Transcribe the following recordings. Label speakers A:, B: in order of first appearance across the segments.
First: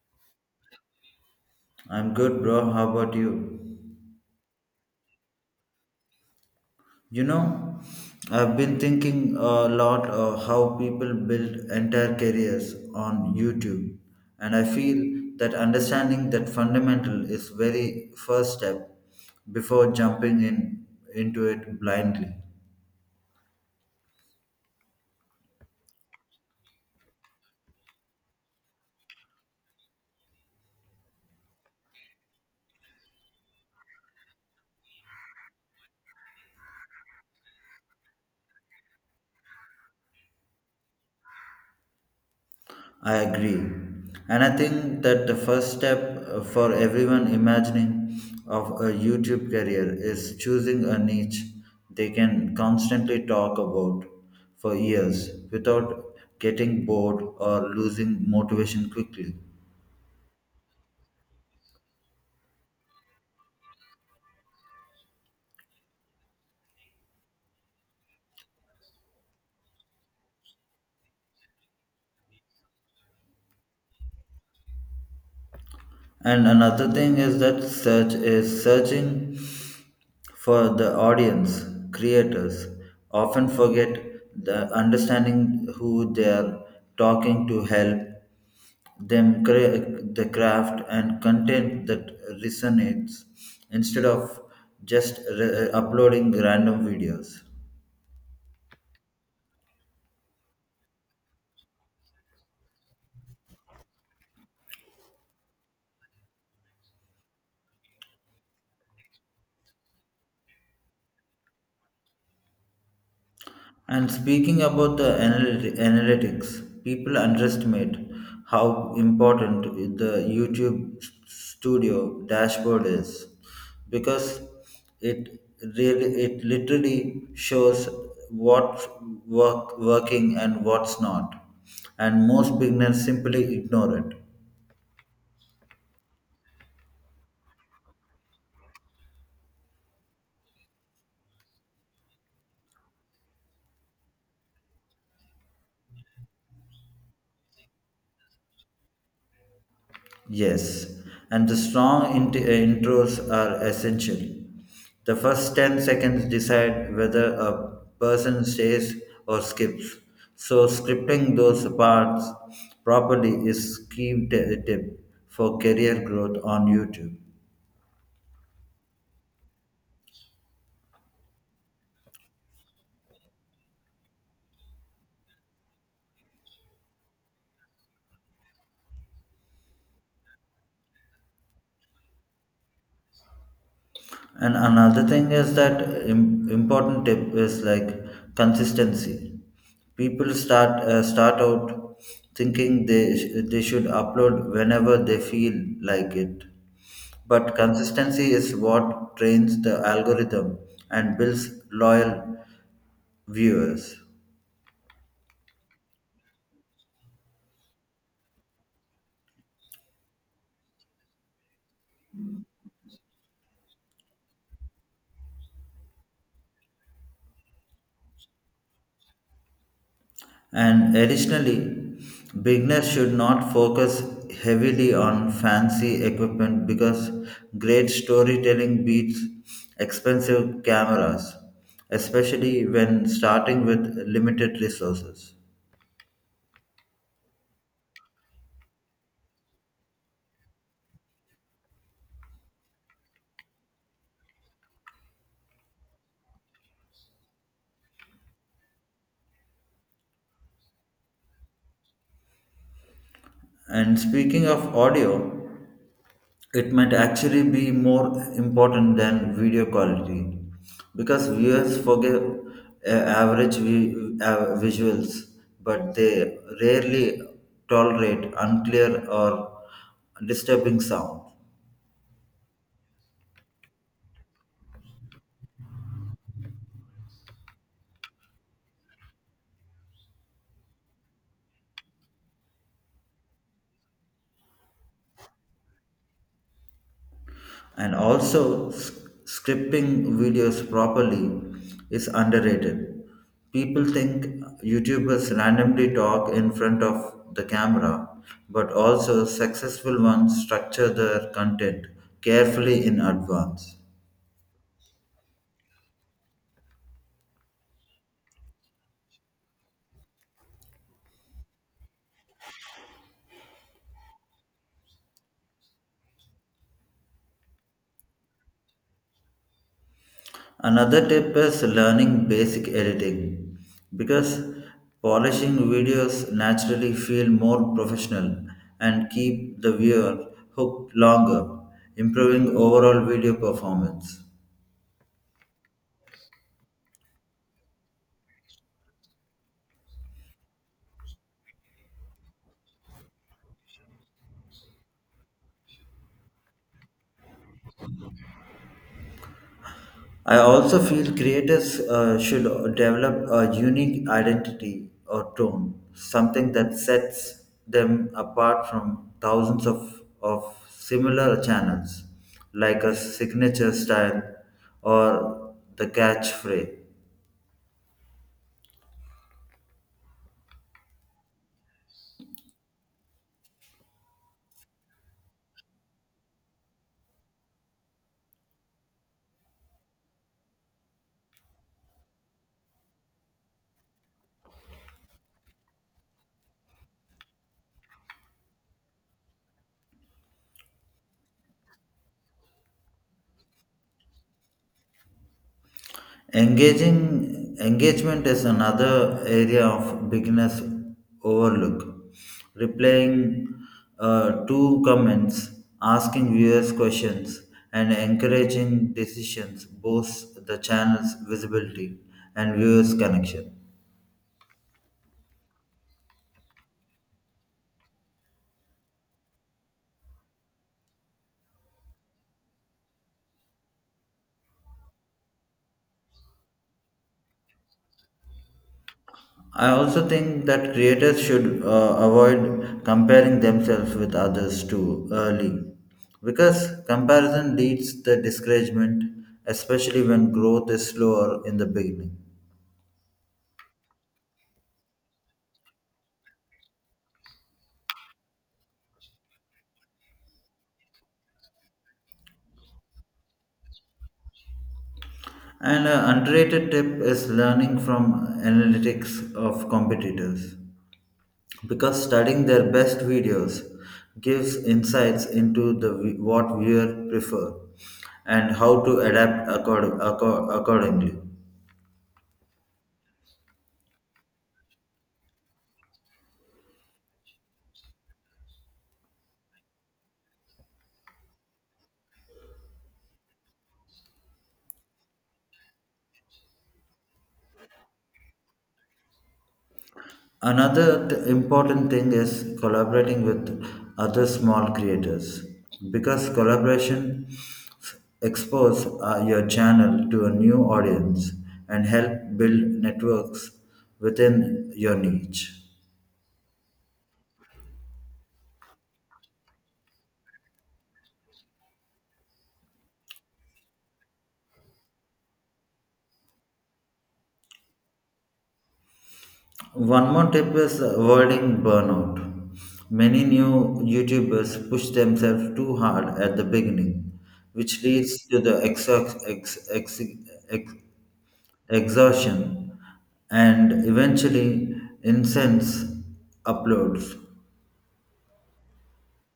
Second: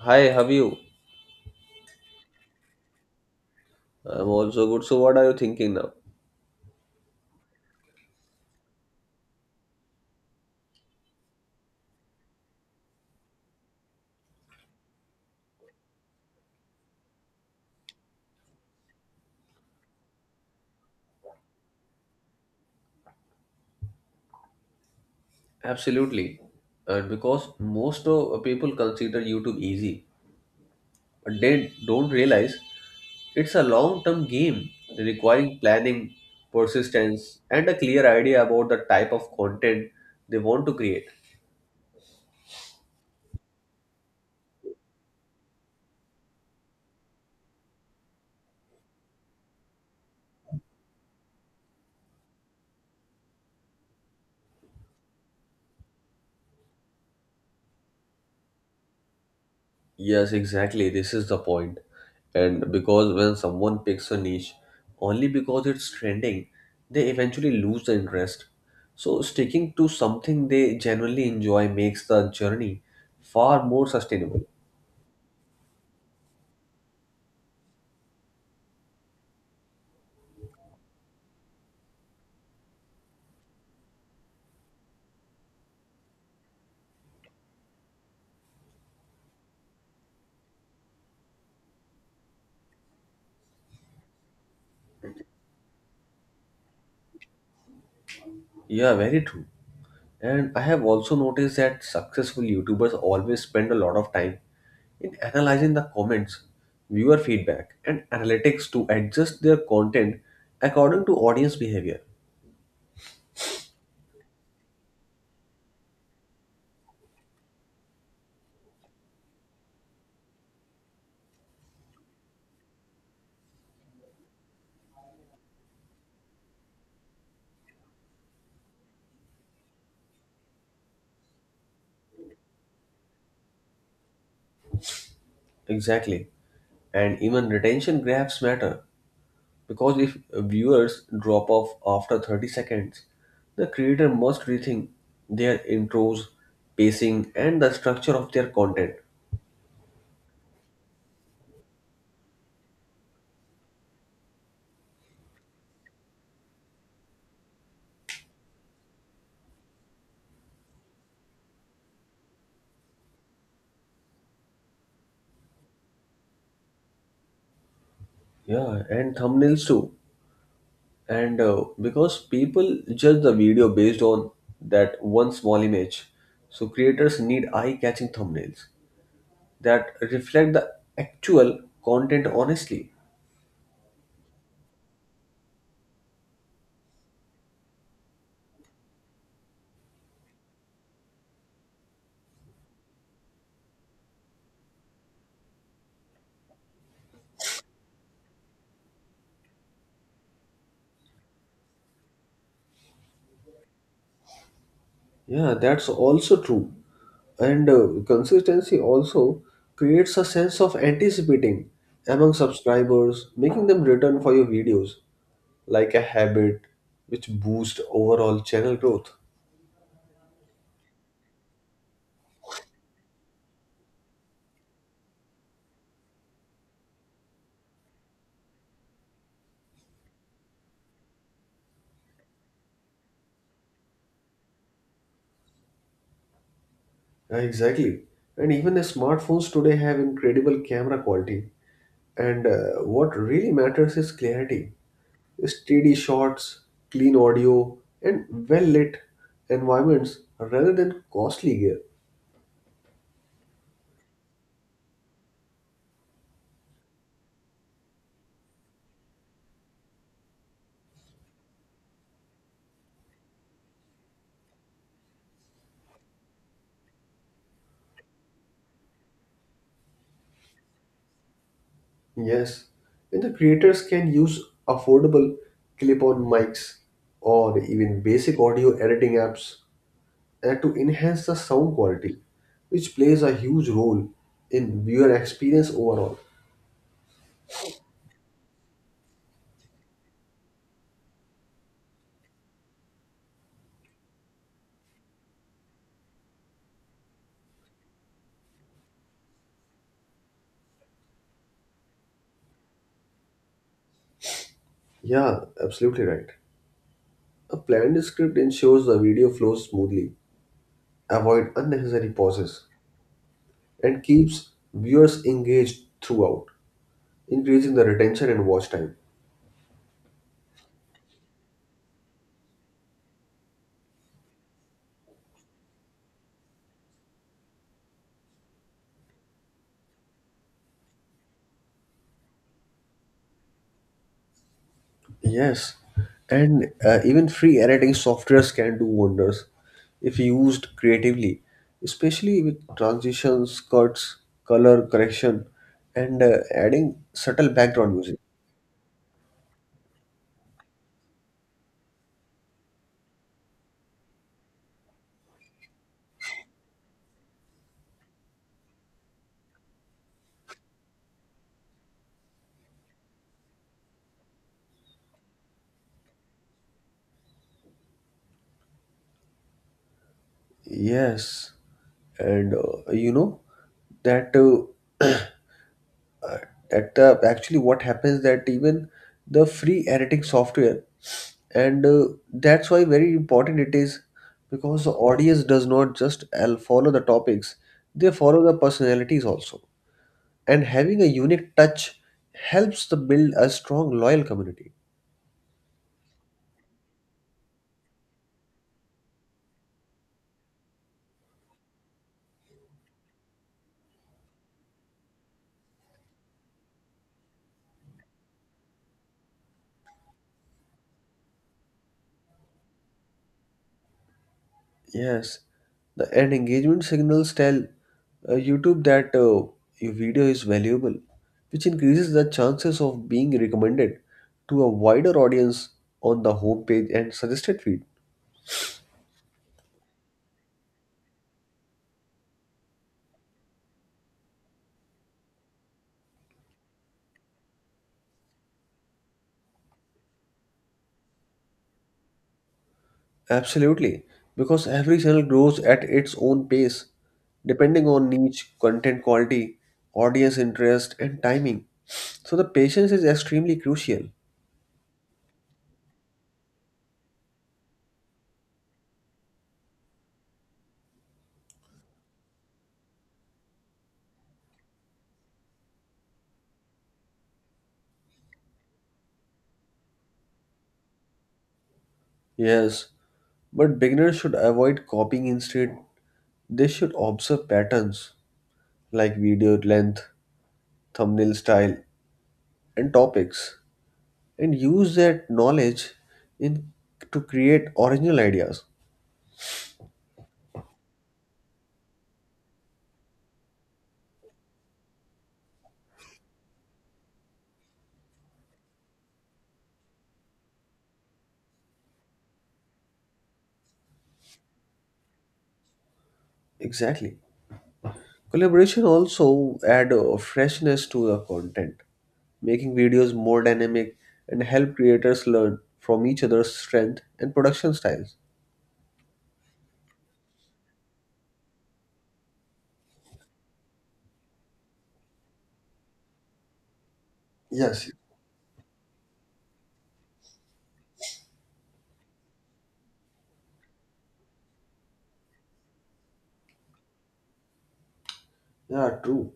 A: Hi, how are you?
B: I'm good, bro. How about you?
A: I'm also good. So, what are you thinking now?
B: You know, I've been thinking a lot of how people build entire careers on YouTube, and I feel that understanding that fundamental is very first step before jumping in into it blindly.
A: Absolutely. And because most of people consider YouTube easy, but they don't realize it's a long term game requiring planning, persistence, and a clear idea about the type of content they want to create.
B: I agree. And I think that the first step for everyone imagining of a YouTube career is choosing a niche they can constantly talk about for years without getting bored or losing motivation quickly.
A: Yes, exactly. This is the point. And because when someone picks a niche, only because it's trending, they eventually lose the interest. So, sticking to something they genuinely enjoy makes the journey far more sustainable.
B: And another thing is that search is searching for the audience, creators often forget the understanding who they are talking to help them create the craft and content that resonates instead of just uploading random videos.
A: Yeah, very true. And I have also noticed that successful YouTubers always spend a lot of time in analyzing the comments, viewer feedback, and analytics to adjust their content according to audience behavior.
B: And speaking about the analytics, people underestimate how important the YouTube Studio dashboard is because it it literally shows what working and what's not, and most beginners simply ignore it.
A: Exactly. And even retention graphs matter because if viewers drop off after 30 seconds, the creator must rethink their intros, pacing, and the structure of their content.
B: Yes, and the strong intros are essential. The first 10 seconds decide whether a person stays or skips. So, scripting those parts properly is tip for career growth on YouTube.
A: Yeah, and thumbnails too. And Because people judge the video based on that one small image, so creators need eye catching thumbnails that reflect the actual content honestly.
B: And another thing is that important tip is like consistency. People start out thinking they should upload whenever they feel like it, but consistency is what trains the algorithm and builds loyal viewers.
A: Yeah, that's also true. And Consistency also creates a sense of anticipating among subscribers, making them return for your videos like a habit which boosts overall channel growth.
B: And additionally, beginners should not focus heavily on fancy equipment because great storytelling beats expensive cameras, especially when starting with limited resources.
A: Yeah, exactly. And even the smartphones today have incredible camera quality. And What really matters is clarity, steady shots, clean audio, and well lit environments rather than costly gear.
B: And speaking of audio, it might actually be more important than video quality because viewers forget average visuals, but they rarely tolerate unclear or disturbing sound.
A: Yes, and the creators can use affordable clip on mics or even basic audio editing apps to enhance the sound quality, which plays a huge role in viewer experience overall.
B: And also scripting videos properly is underrated. People think YouTubers randomly talk in front of the camera, but also successful ones structure their content carefully in advance.
A: Yeah, absolutely right. A planned script ensures the video flows smoothly, avoid unnecessary pauses, and keeps viewers engaged throughout, increasing the retention and watch time.
B: Another tip is learning basic editing because polishing videos naturally feel more professional and keep the viewer hooked longer, improving overall video performance.
A: Yes, and even free editing softwares can do wonders if used creatively, especially with transitions, cuts, color correction, and adding subtle background music.
B: I also feel creators should develop a unique identity or tone, something that sets them apart from thousands of similar channels, like a signature style or the catchphrase.
A: Yes, and you know that. Actually what happens that even the free editing software and that's why very important it is, because the audience does not just follow the topics, they follow the personalities also, and having a unique touch helps to build a strong loyal community.
B: Engaging engagement is another area of beginners overlook. Replying to comments, asking viewers questions, and encouraging decisions boosts the channel's visibility and viewers' connection.
A: Yes, the and engagement signals tell YouTube that your video is valuable, which increases the chances of being recommended to a wider audience on the homepage and suggested feed.
B: I also think that creators should avoid comparing themselves with others too early because comparison leads to discouragement, especially when growth is slower in the beginning.
A: Absolutely, because every channel grows at its own pace, depending on niche, content quality, audience interest, and timing. So the patience is extremely crucial.
B: And an underrated tip is learning from analytics of competitors because studying their best videos gives insights into the what viewer prefer and how to adapt accordingly.
A: Yes, but beginners should avoid copying instead. They should observe patterns like video length, thumbnail style, and topics, and use that knowledge in to create original ideas.
B: Another important thing is collaborating with other small creators because collaboration expose your channel to a new audience and help build networks within your niche.
A: Exactly. Collaboration also add a freshness to the content, making videos more dynamic and help creators learn from each other's strength and production styles.
B: One more tip is avoiding burnout. Many new YouTubers push themselves too hard at the beginning, which
A: Yes.
B: leads to the ex, exhaustion and eventually incense uploads.
A: Yeah, true.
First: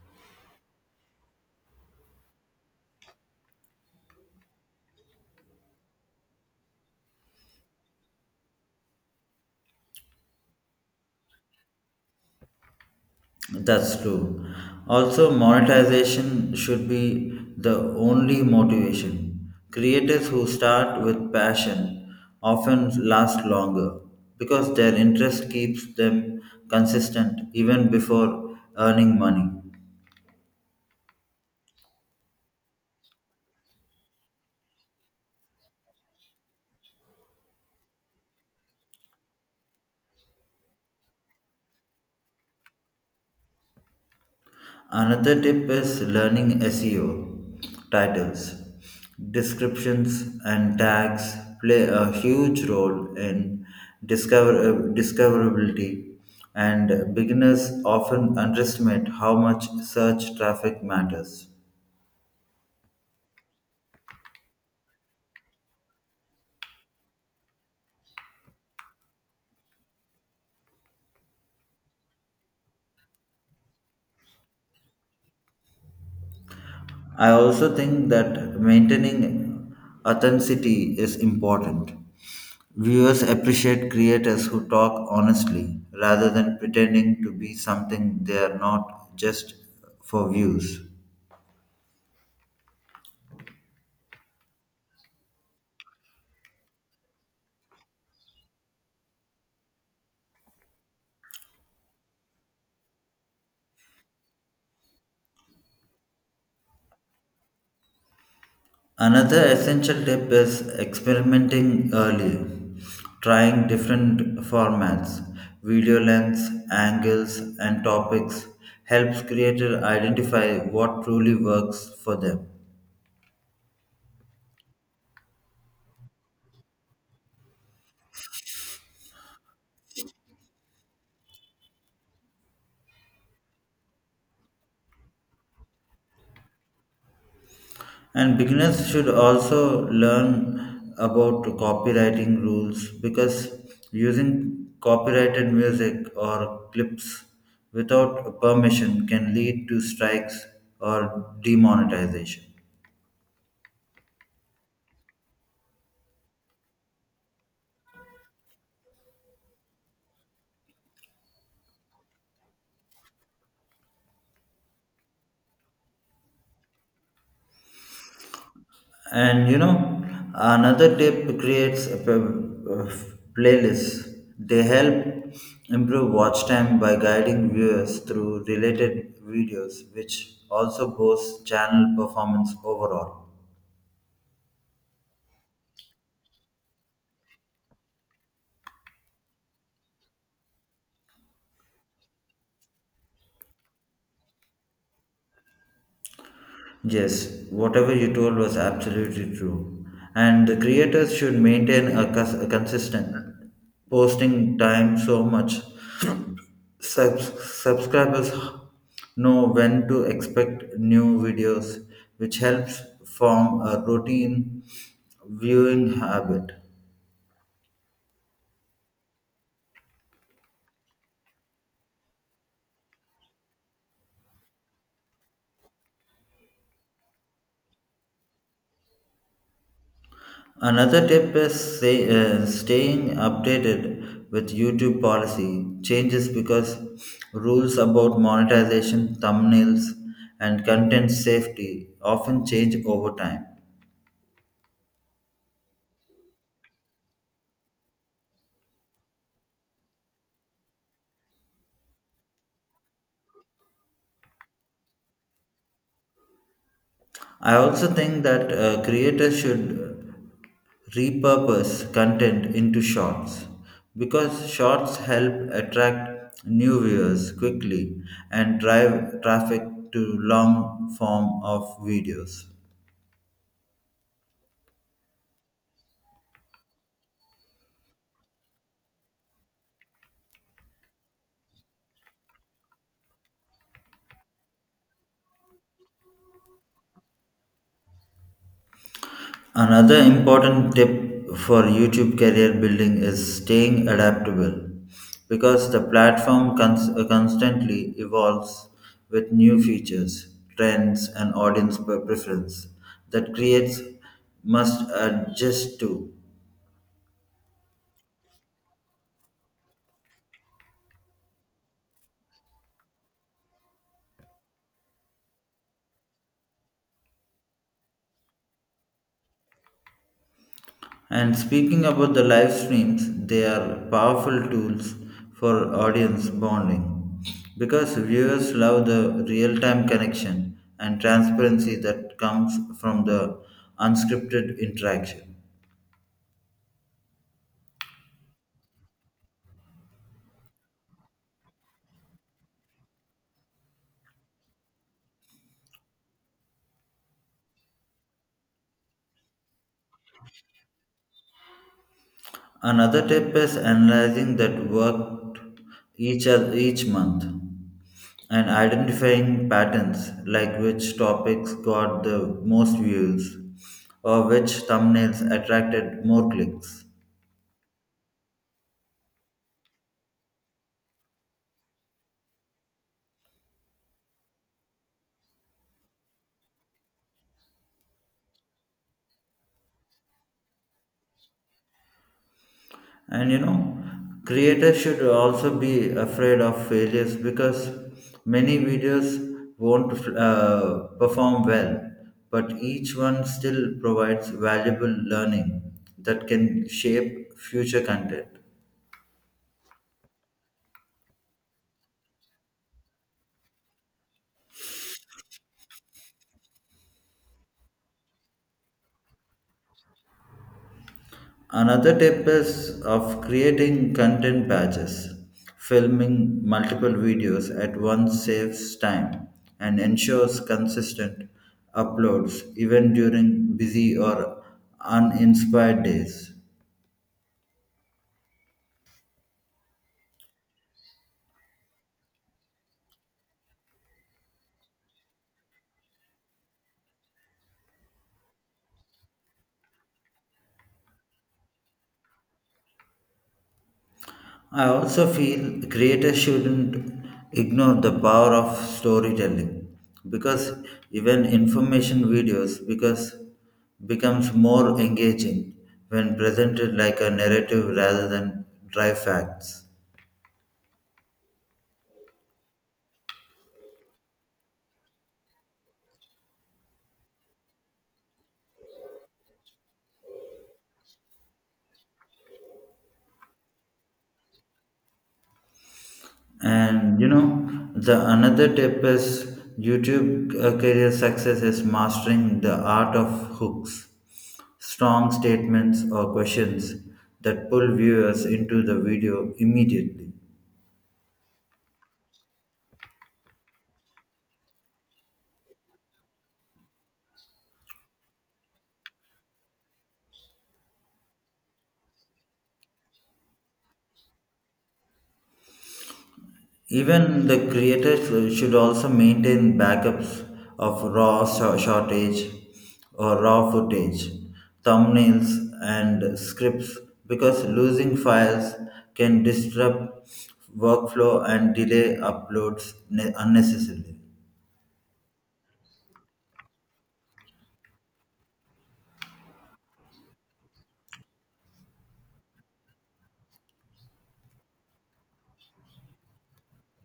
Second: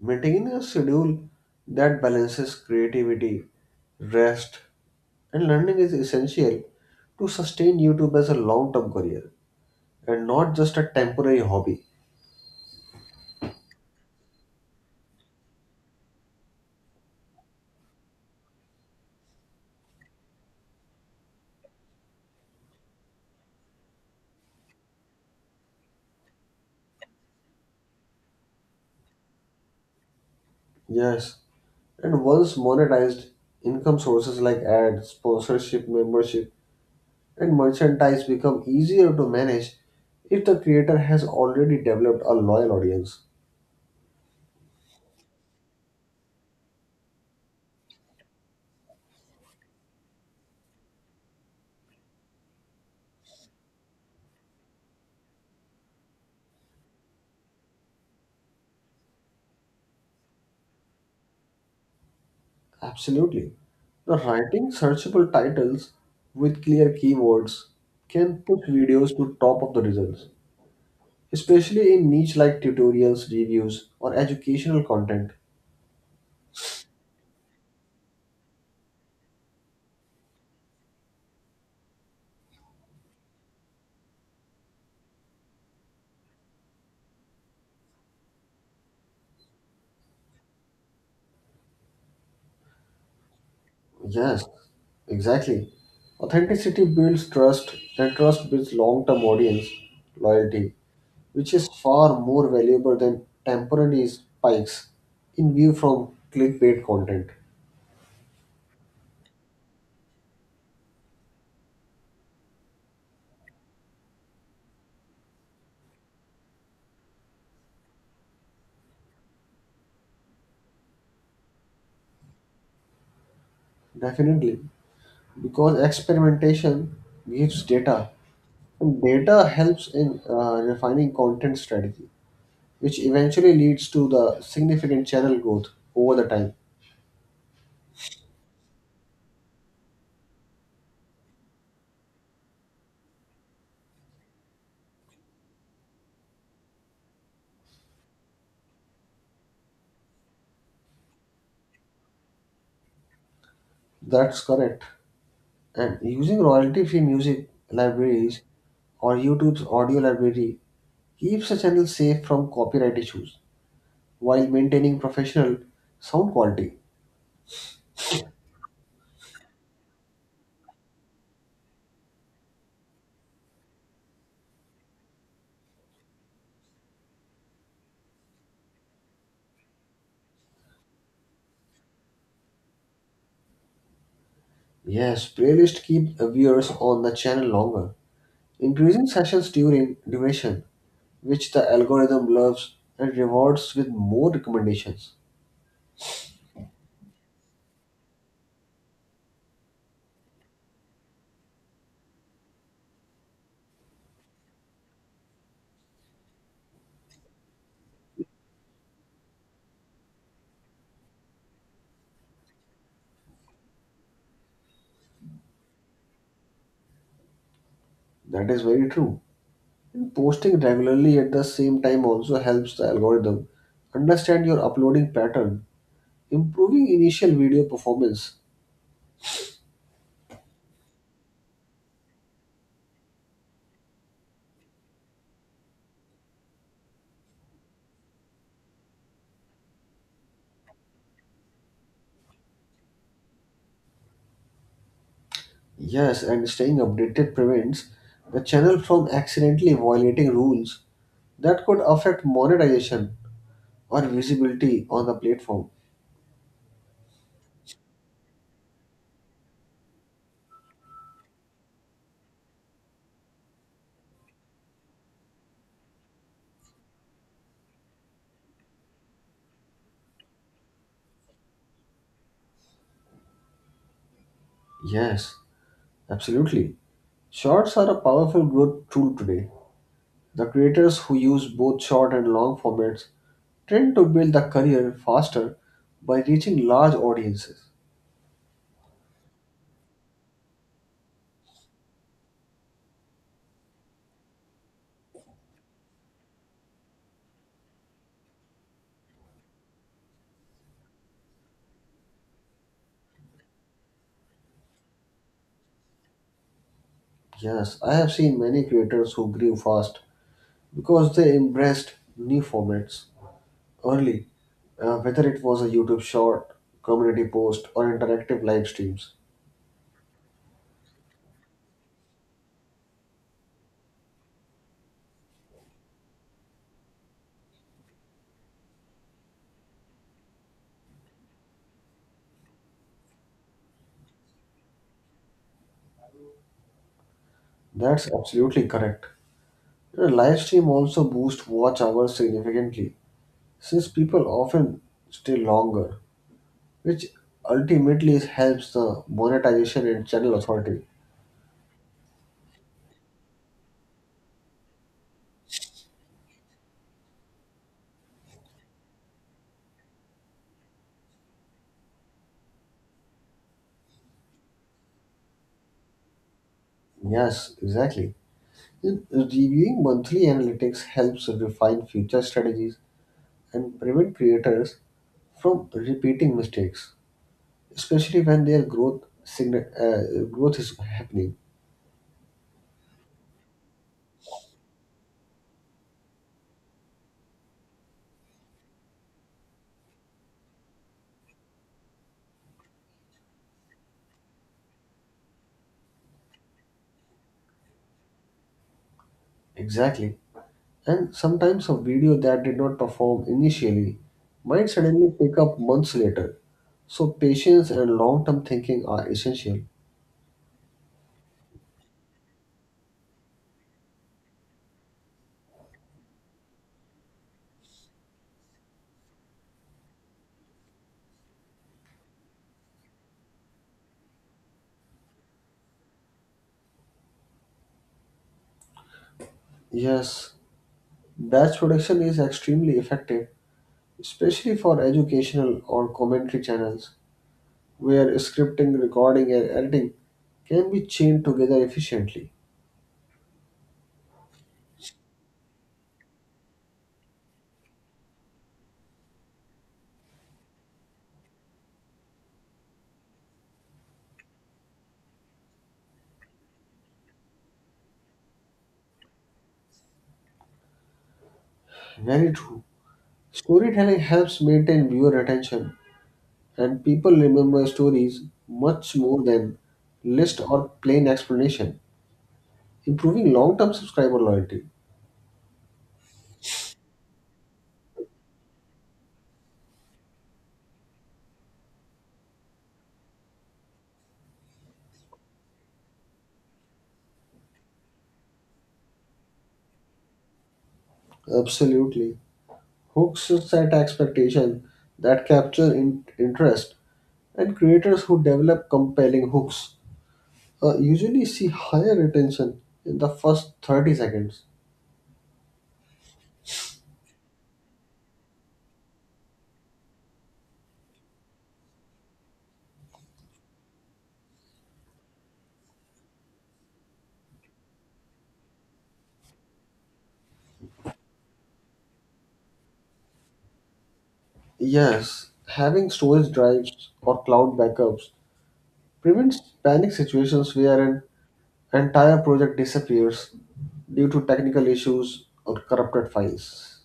A: Maintaining a schedule that balances creativity, rest, and learning is essential to sustain YouTube as a long term career and not just a temporary hobby.
B: That's true. Also, monetization should be the only motivation. Creators who start with passion often last longer because their interest keeps them consistent even before earning money.
A: Yes. And once monetized, income sources like ads, sponsorship, membership, and merchandise become easier to manage if the creator has already developed a loyal audience.
B: Another tip is learning SEO. Titles, descriptions, and tags play a huge role in discoverability, and beginners often underestimate how much search traffic matters.
A: Absolutely. The writing searchable titles with clear keywords can push videos to top of the results, especially in niche like tutorials, reviews, or educational content.
B: I also think that maintaining authenticity is important. Viewers appreciate creators who talk honestly rather than pretending to be something they are not just for views.
A: Yes, exactly. Authenticity builds trust, and trust builds long term audience loyalty, which is far more valuable than temporary spikes in view from clickbait content.
B: Another essential tip is experimenting early, trying different formats, video lengths, angles, and topics helps creators identify what truly works for them.
A: Definitely, because experimentation gives data, and data helps in refining content strategy, which eventually leads to the significant channel growth over the time.
B: And beginners should also learn about copywriting rules because using copyrighted music or clips without permission can lead to strikes or demonetization.
A: That's correct. And using royalty-free music libraries or YouTube's audio library keeps a channel safe from copyright issues while maintaining professional sound quality.
B: And you know, another tip creates a playlists. They help improve watch time by guiding viewers through related videos, which also boosts channel performance overall.
A: Yes, playlists keep viewers on the channel longer, increasing sessions during duration, which the algorithm loves and rewards with more recommendations.
B: Yes, whatever you told was absolutely true. And the creators should maintain a consistent posting time so much. Subscribers know when to expect new videos, which helps form a routine viewing habit.
A: That is very true. And posting regularly at the same time also helps the algorithm understand your uploading pattern, improving initial video performance.
B: Another tip is staying updated with YouTube policy changes because rules about monetization, thumbnails, and content safety often change over time.
A: Yes, and staying updated prevents the channel from accidentally violating rules that could affect monetization or visibility on the platform.
B: I also think that creators should repurpose content into shorts because shorts help attract new viewers quickly and drive traffic to long form of videos.
A: Yes, absolutely. Shorts are a powerful growth tool today. The creators who use both short and long formats tend to build a career faster by reaching large audiences.
B: Another important tip for YouTube career building is staying adaptable because the platform constantly evolves with new features, trends, and audience preference that creates must adjust to.
A: Yes, I have seen many creators who grew fast because they embraced new formats early, whether it was a YouTube short, community post, or interactive live streams.
B: And speaking about the live streams, they are powerful tools for audience bonding because viewers love the real time connection and transparency that comes from the unscripted interaction.
A: That's absolutely correct. The live stream also boosts watch hours significantly, since people often stay longer, which ultimately helps the monetization and channel authority.
B: Another tip is analyzing that worked each month and identifying patterns like which topics got the most views or which thumbnails attracted more clicks.
A: Yes, exactly. Reviewing monthly analytics helps refine future strategies and prevent creators from repeating mistakes, especially when their growth is happening.
B: And you know, creators should also be afraid of failures because many videos won't perform well, but each one still provides valuable learning that can shape future content.
A: Exactly, and sometimes a video that did not perform initially might suddenly pick up months later, so patience and long-term thinking are essential.
B: Another tip is of creating content batches. Filming multiple videos at once saves time and ensures consistent uploads even during busy or uninspired days.
A: Yes, batch production is extremely effective, especially for educational or commentary channels where scripting, recording and editing can be chained together efficiently.
B: I also feel creators shouldn't ignore the power of storytelling because even information videos because becomes more engaging when presented like a narrative rather than dry facts.
A: Very true. Storytelling helps maintain viewer attention, and people remember stories much more than list or plain explanation, improving long-term subscriber loyalty.
B: And you know, the another tip is YouTube career success is mastering the art of hooks, strong statements or questions that pull viewers into the video immediately.
A: Absolutely. Hooks set expectation that capture interest, and creators who develop compelling hooks usually see higher retention in the first 30 seconds.
B: Even the creators should also maintain backups of shortage or raw footage, thumbnails, and scripts because losing files can disrupt workflow and delay uploads unnecessarily.
A: Yes, having storage drives or cloud backups prevents panic situations where an entire project disappears due to technical issues or corrupted files.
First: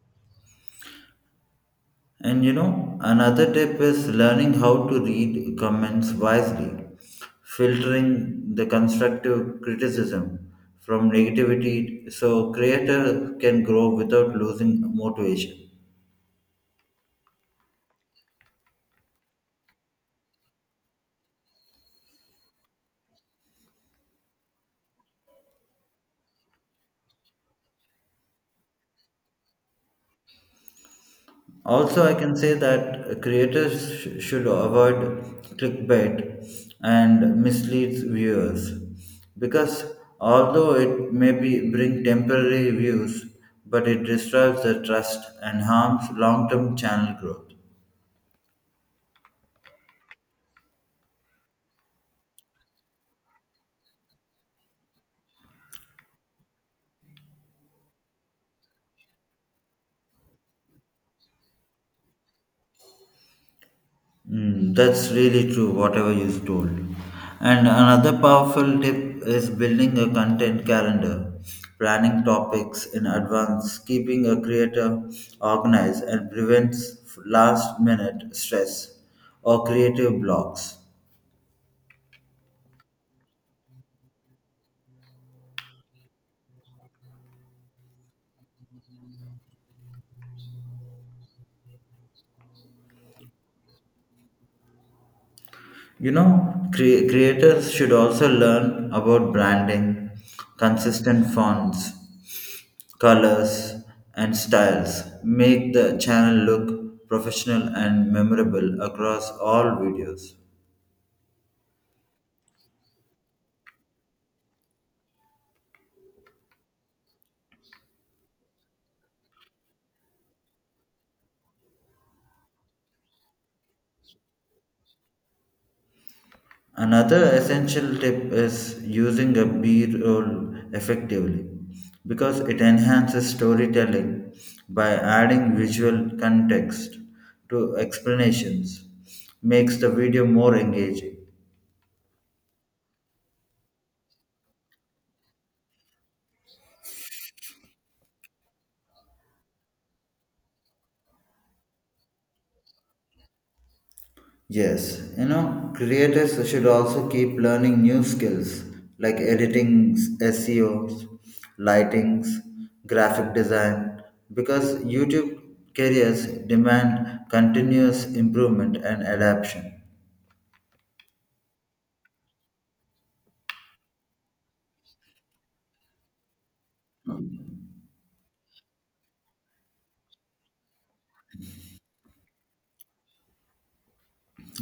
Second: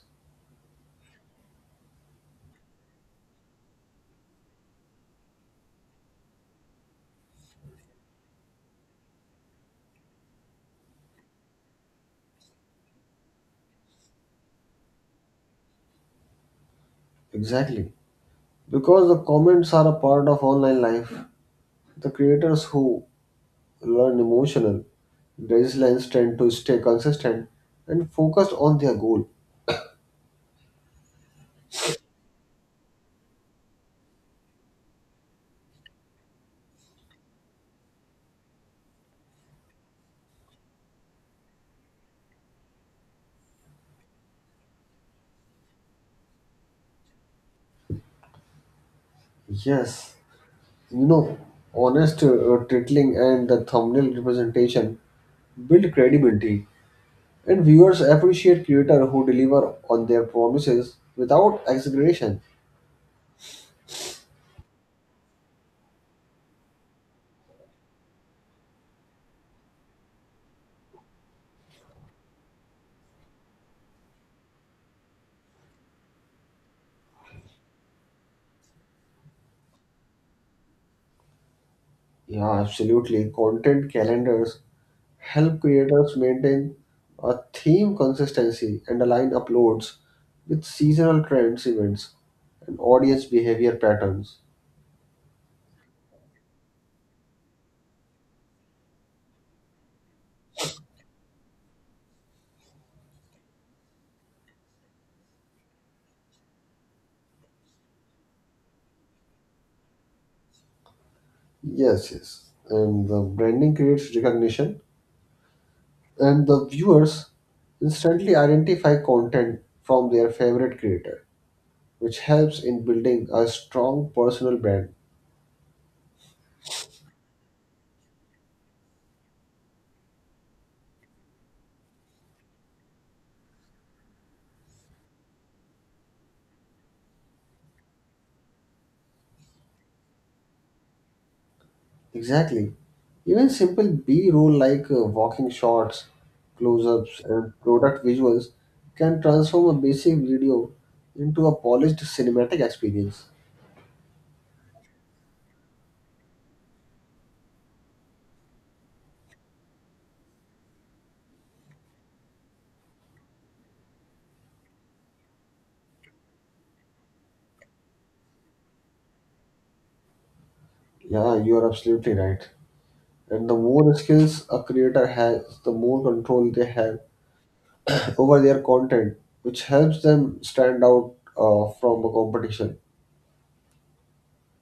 B: And you know, another tip is learning how to read comments wisely, filtering the constructive criticism from negativity so creator can grow without losing motivation.
A: Exactly. Because the comments are a part of online life, the creators who learn emotional resilience tend to stay consistent and focused on their goal.
B: Also, I can say that creators should avoid clickbait and misleads viewers because although it may be bring temporary views, but it destroys the trust and harms long-term channel growth.
A: Yes, you know, honest titling and the thumbnail representation build credibility, and viewers appreciate creators who deliver on their promises without exaggeration.
B: Mm, that's really true, whatever you told. And another powerful tip is building a content calendar, planning topics in advance, keeping a creator organized, and prevents last minute stress or creative blocks.
A: Yeah, absolutely. Content calendars help creators maintain a theme consistency and align uploads with seasonal trends, events, and audience behavior patterns.
B: You know, creators should also learn about branding, consistent fonts, colors, and styles. Make the channel look professional and memorable across all videos.
A: Yes, yes. And the branding creates recognition, and the viewers instantly identify content from their favorite creator, which helps in building a strong personal brand.
B: Another essential tip is using a B roll effectively because it enhances storytelling by adding visual context to explanations, makes the video more engaging.
A: Exactly. Even simple B roll like walking shots, close ups, and product visuals can transform a basic video into a polished cinematic experience.
B: Yes, you know, creators should also keep learning new skills like editing, SEOs, lightings, graphic design, because YouTube careers demand continuous improvement and adaptation.
A: Yeah, you are absolutely right. And the more skills a creator has, the more control they have over their content, which helps them stand out from a competition.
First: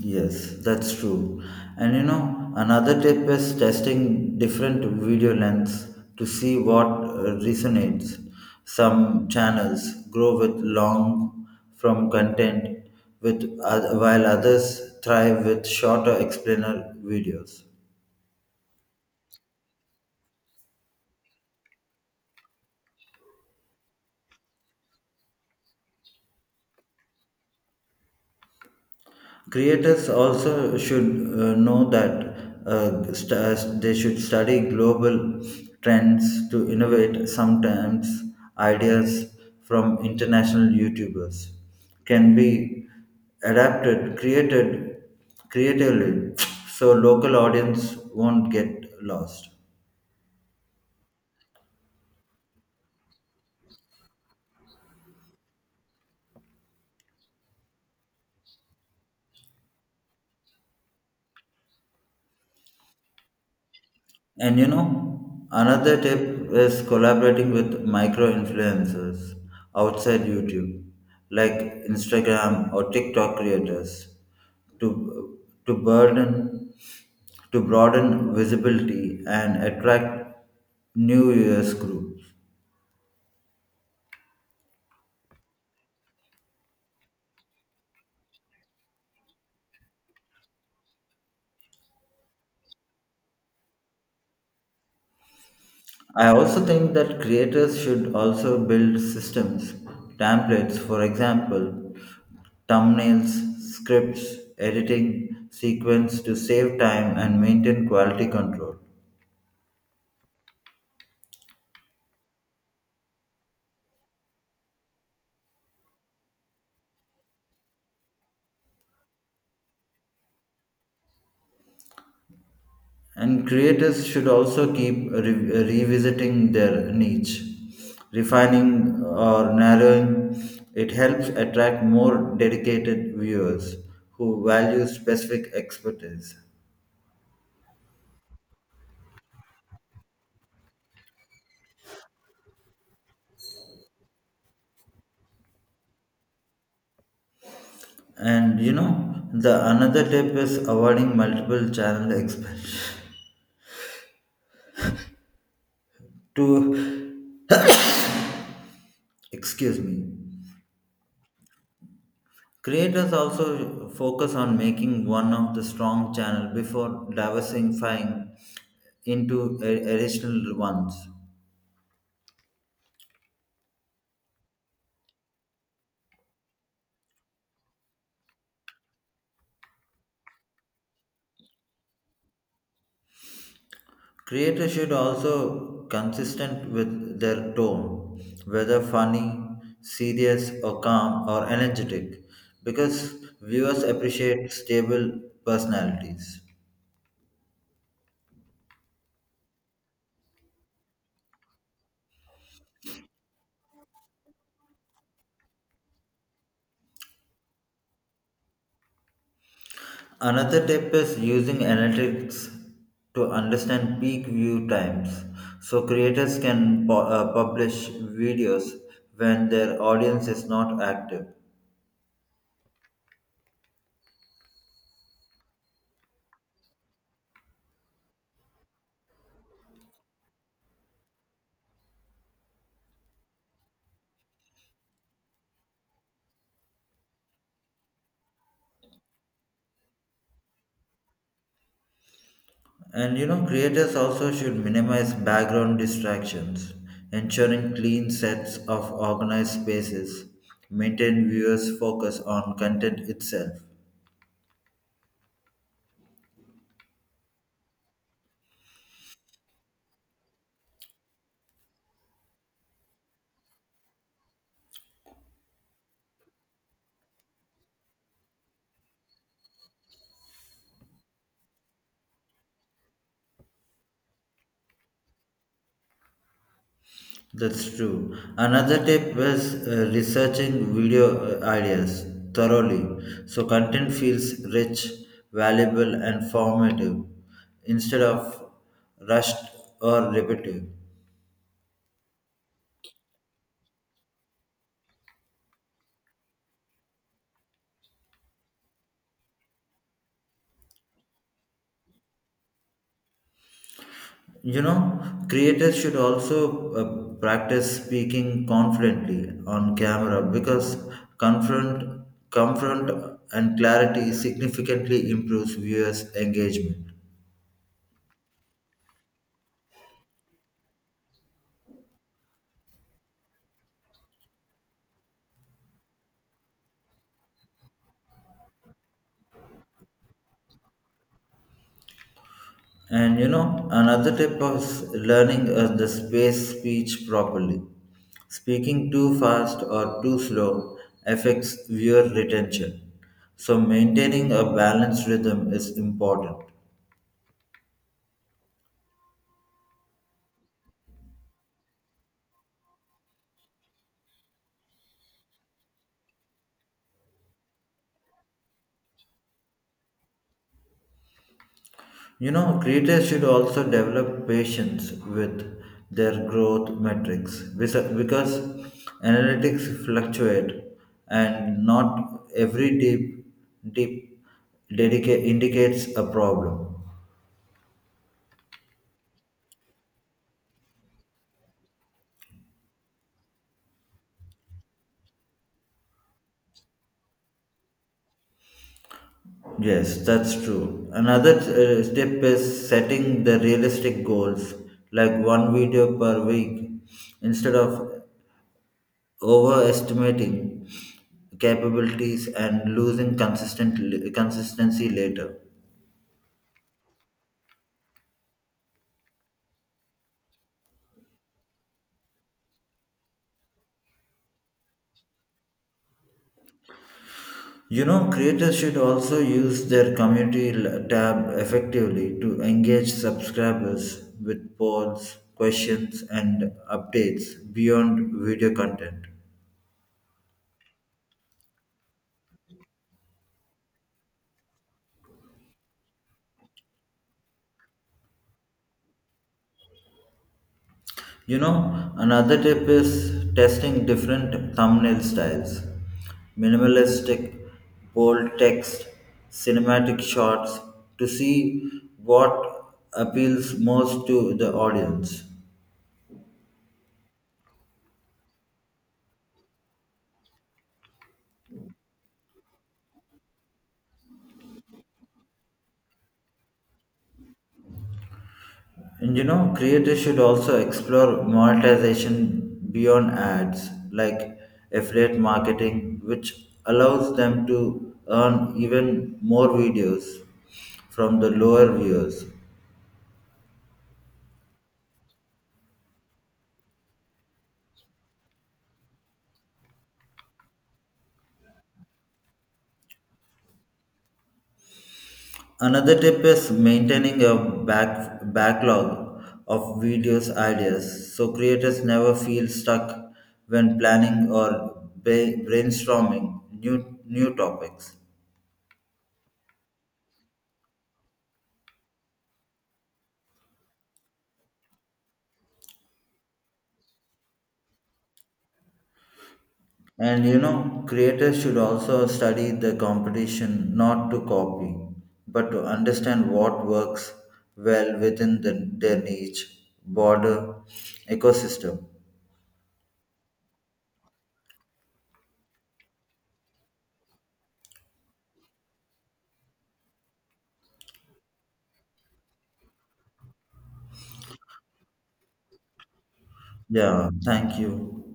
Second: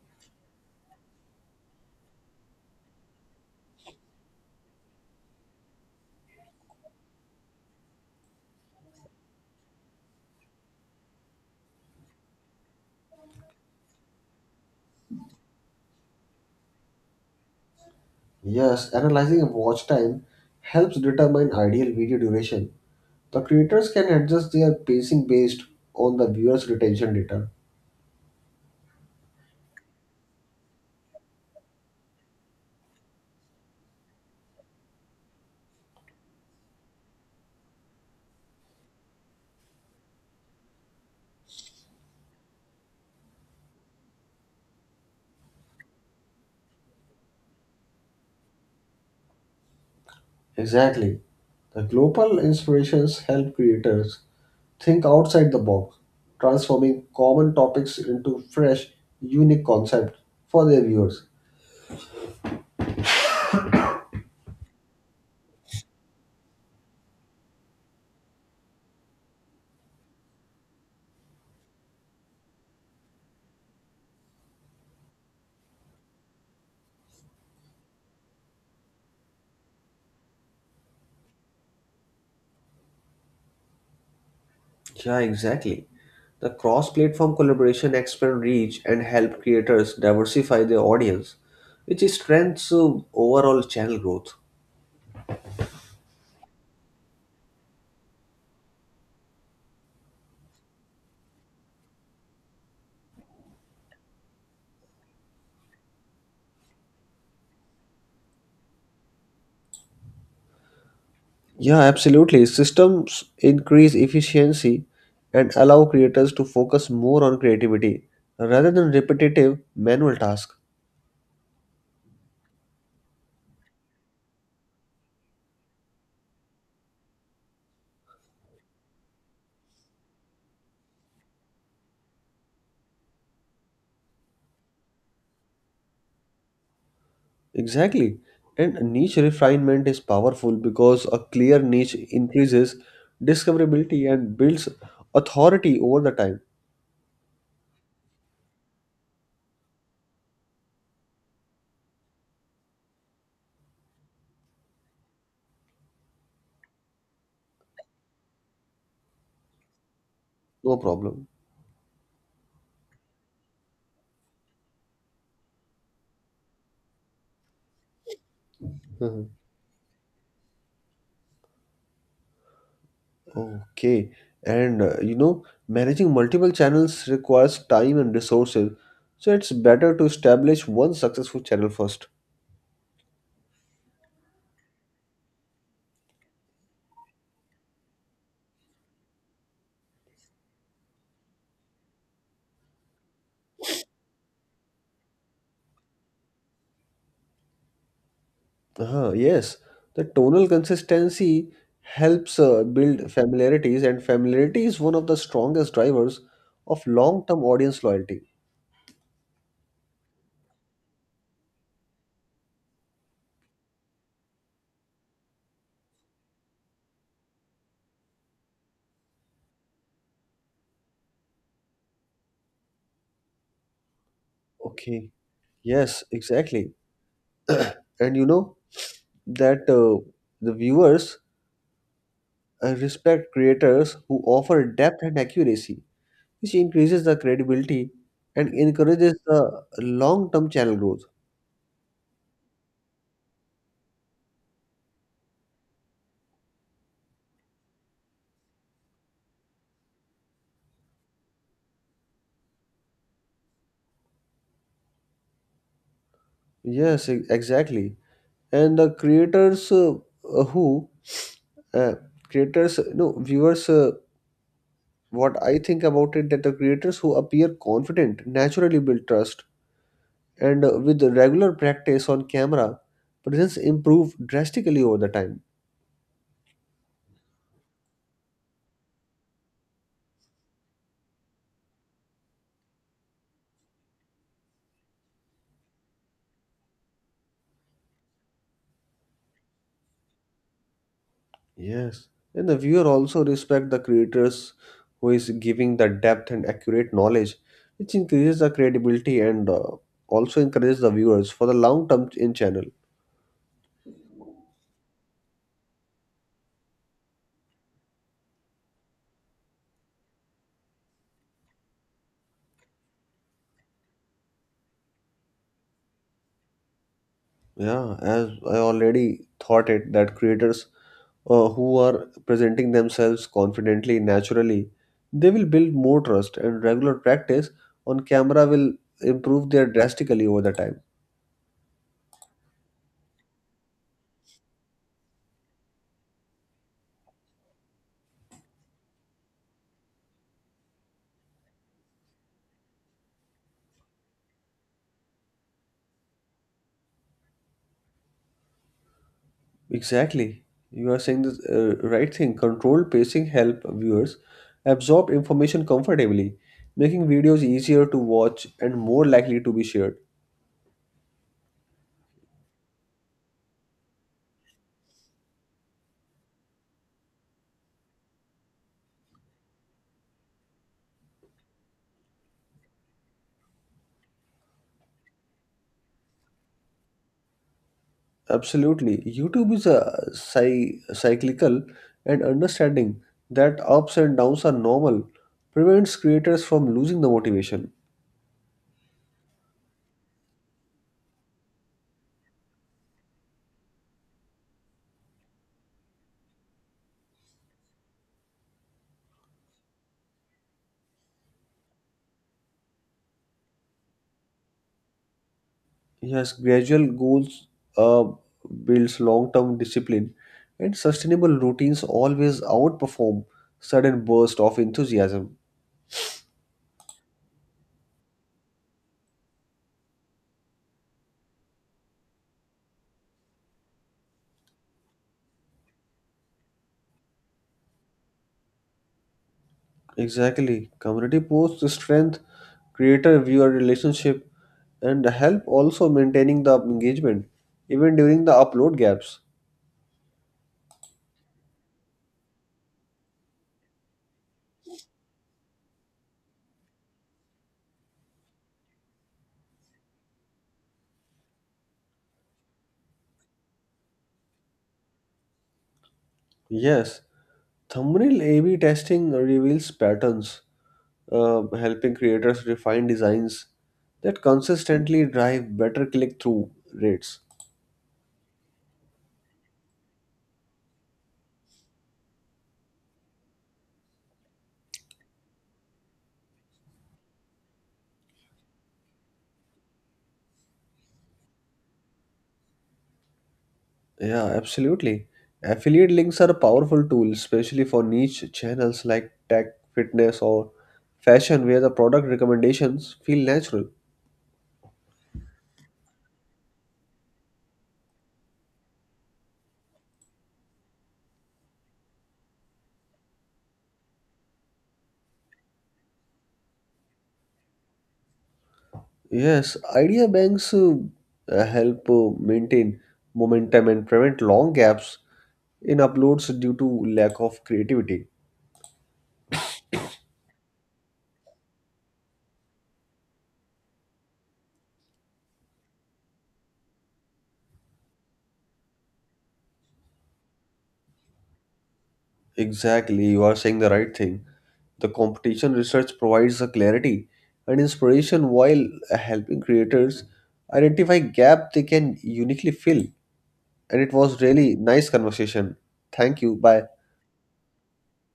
B: Yes, that's true. And you know, another tip is testing different video lengths to see what resonates. Some channels grow with long from content with while others thrive with shorter explainer videos.
A: Yes, analyzing watch time helps determine ideal video duration. The creators can adjust their pacing based on the viewer's retention data.
B: Creators also should know that they should study global trends to innovate. Sometimes ideas from international YouTubers can be adapted, created creatively, so local audience won't get lost.
A: Exactly. The global inspirations help creators think outside the box, transforming common topics into fresh, unique concepts for their viewers.
B: And you know, another tip is collaborating with micro influencers outside YouTube, like Instagram or TikTok creators, to to burden to broaden visibility and attract new US groups.
A: Yeah, exactly. The cross platform collaboration expand reach and help creators diversify their audience, which strengthens overall channel growth.
B: I also think that creators should also build systems, templates, for example, thumbnails, scripts, editing, sequence to save time and maintain quality control.
A: Yeah, absolutely. Systems increase efficiency and allow creators to focus more on creativity rather than repetitive manual tasks.
B: And creators should also keep revisiting their niche, refining or narrowing. It helps attract more dedicated viewers who value specific expertise.
A: Exactly. And niche refinement is powerful because a clear niche increases discoverability and builds authority over the time.
B: And you know, the another tip is avoiding multiple channel expansion. To, excuse me.
A: No problem.
B: Creators also focus on making one of the strong channel before diversifying
A: Mhm.
B: into additional ones.
A: Okay. And you know, managing multiple channels requires time and resources. So it's better to establish one successful channel first.
B: Creators should also consistent with their tone, whether funny, serious or calm or energetic, because viewers appreciate stable personalities.
A: Uh, yes, the tonal consistency helps build familiarities, and familiarity is one of the strongest drivers of long-term audience loyalty.
B: Another tip is using analytics to understand peak view times. So creators can publish videos when their audience is not active.
A: Okay, yes, exactly. And you know that the viewers respect creators who offer depth and accuracy, which increases the credibility and encourages the long-term channel growth.
B: And you know, creators also should minimize background distractions, ensuring clean sets of organized spaces, maintain viewers' focus on content itself.
A: Yes, exactly. And the creators who uh, creators no viewers what I think about it, that the creators who appear confident naturally build trust, and with the regular practice on camera presence improve drastically over the time.
B: That's true. Another tip is researching video ideas thoroughly so content feels rich, valuable, and formative instead of rushed or repetitive.
A: Yes, and the viewer also respect the creators who is giving the depth and accurate knowledge, which increases the credibility, and also encourages the viewers for the long term in channel.
B: You know, creators should also practice speaking confidently on camera because confront, comfort and clarity significantly improves viewers' engagement.
A: Yeah, as I already thought it, that creators who are presenting themselves confidently, naturally, they will build more trust, and regular practice on camera will improve their drastically over the time.
B: And you know, another tip of learning is the space speech properly. Speaking too fast or too slow affects viewer retention. So maintaining a balanced rhythm is important.
A: Exactly. You are saying this right thing. Controlled pacing help viewers absorb information comfortably, making videos easier to watch and more likely to be shared.
B: You know, creators should also develop patience with their growth metrics because analytics fluctuate and not every deep indicates a problem.
A: Absolutely. YouTube is a cyclical, and understanding that ups and downs are normal prevents creators from losing the motivation.
B: Yes, that's true. Another step is setting the realistic goals, like one video per week, instead of overestimating capabilities and losing consistent consistency later.
A: Yes, gradual goals uh, builds long-term discipline, and sustainable routines always outperform sudden burst of enthusiasm.
B: You know, creators should also use their community tab effectively to engage subscribers with polls, questions, and updates beyond video content.
A: Exactly. Community posts strength creator-viewer relationship and help also maintaining the engagement even during the upload gaps.
B: You know, another tip is testing different thumbnail styles minimalistic, bold text, cinematic shots to see what appeals most to the audience.
A: Yes, thumbnail A/B testing reveals patterns, helping creators refine designs that consistently drive better click-through rates.
B: And you know, creators should also explore monetization beyond ads, like affiliate marketing, which allows them to earn even more videos from the lower viewers.
A: Yeah, absolutely. Affiliate links are a powerful tool, especially for niche channels like tech, fitness, or fashion, where the product recommendations feel natural.
B: Another tip is maintaining a backlog of videos ideas so creators never feel stuck when planning or brainstorming new topics.
A: Yes, idea banks help maintain momentum and prevent long gaps in uploads due to lack of creativity.
B: And you know, creators should also study the competition not to copy, but to understand what works well within their niche, border, ecosystem.
A: Exactly, you are saying the right thing. The competition research provides a clarity and inspiration while helping creators identify gap they can uniquely fill. And it was really nice conversation. Thank you. Bye.
B: Yeah, thank you.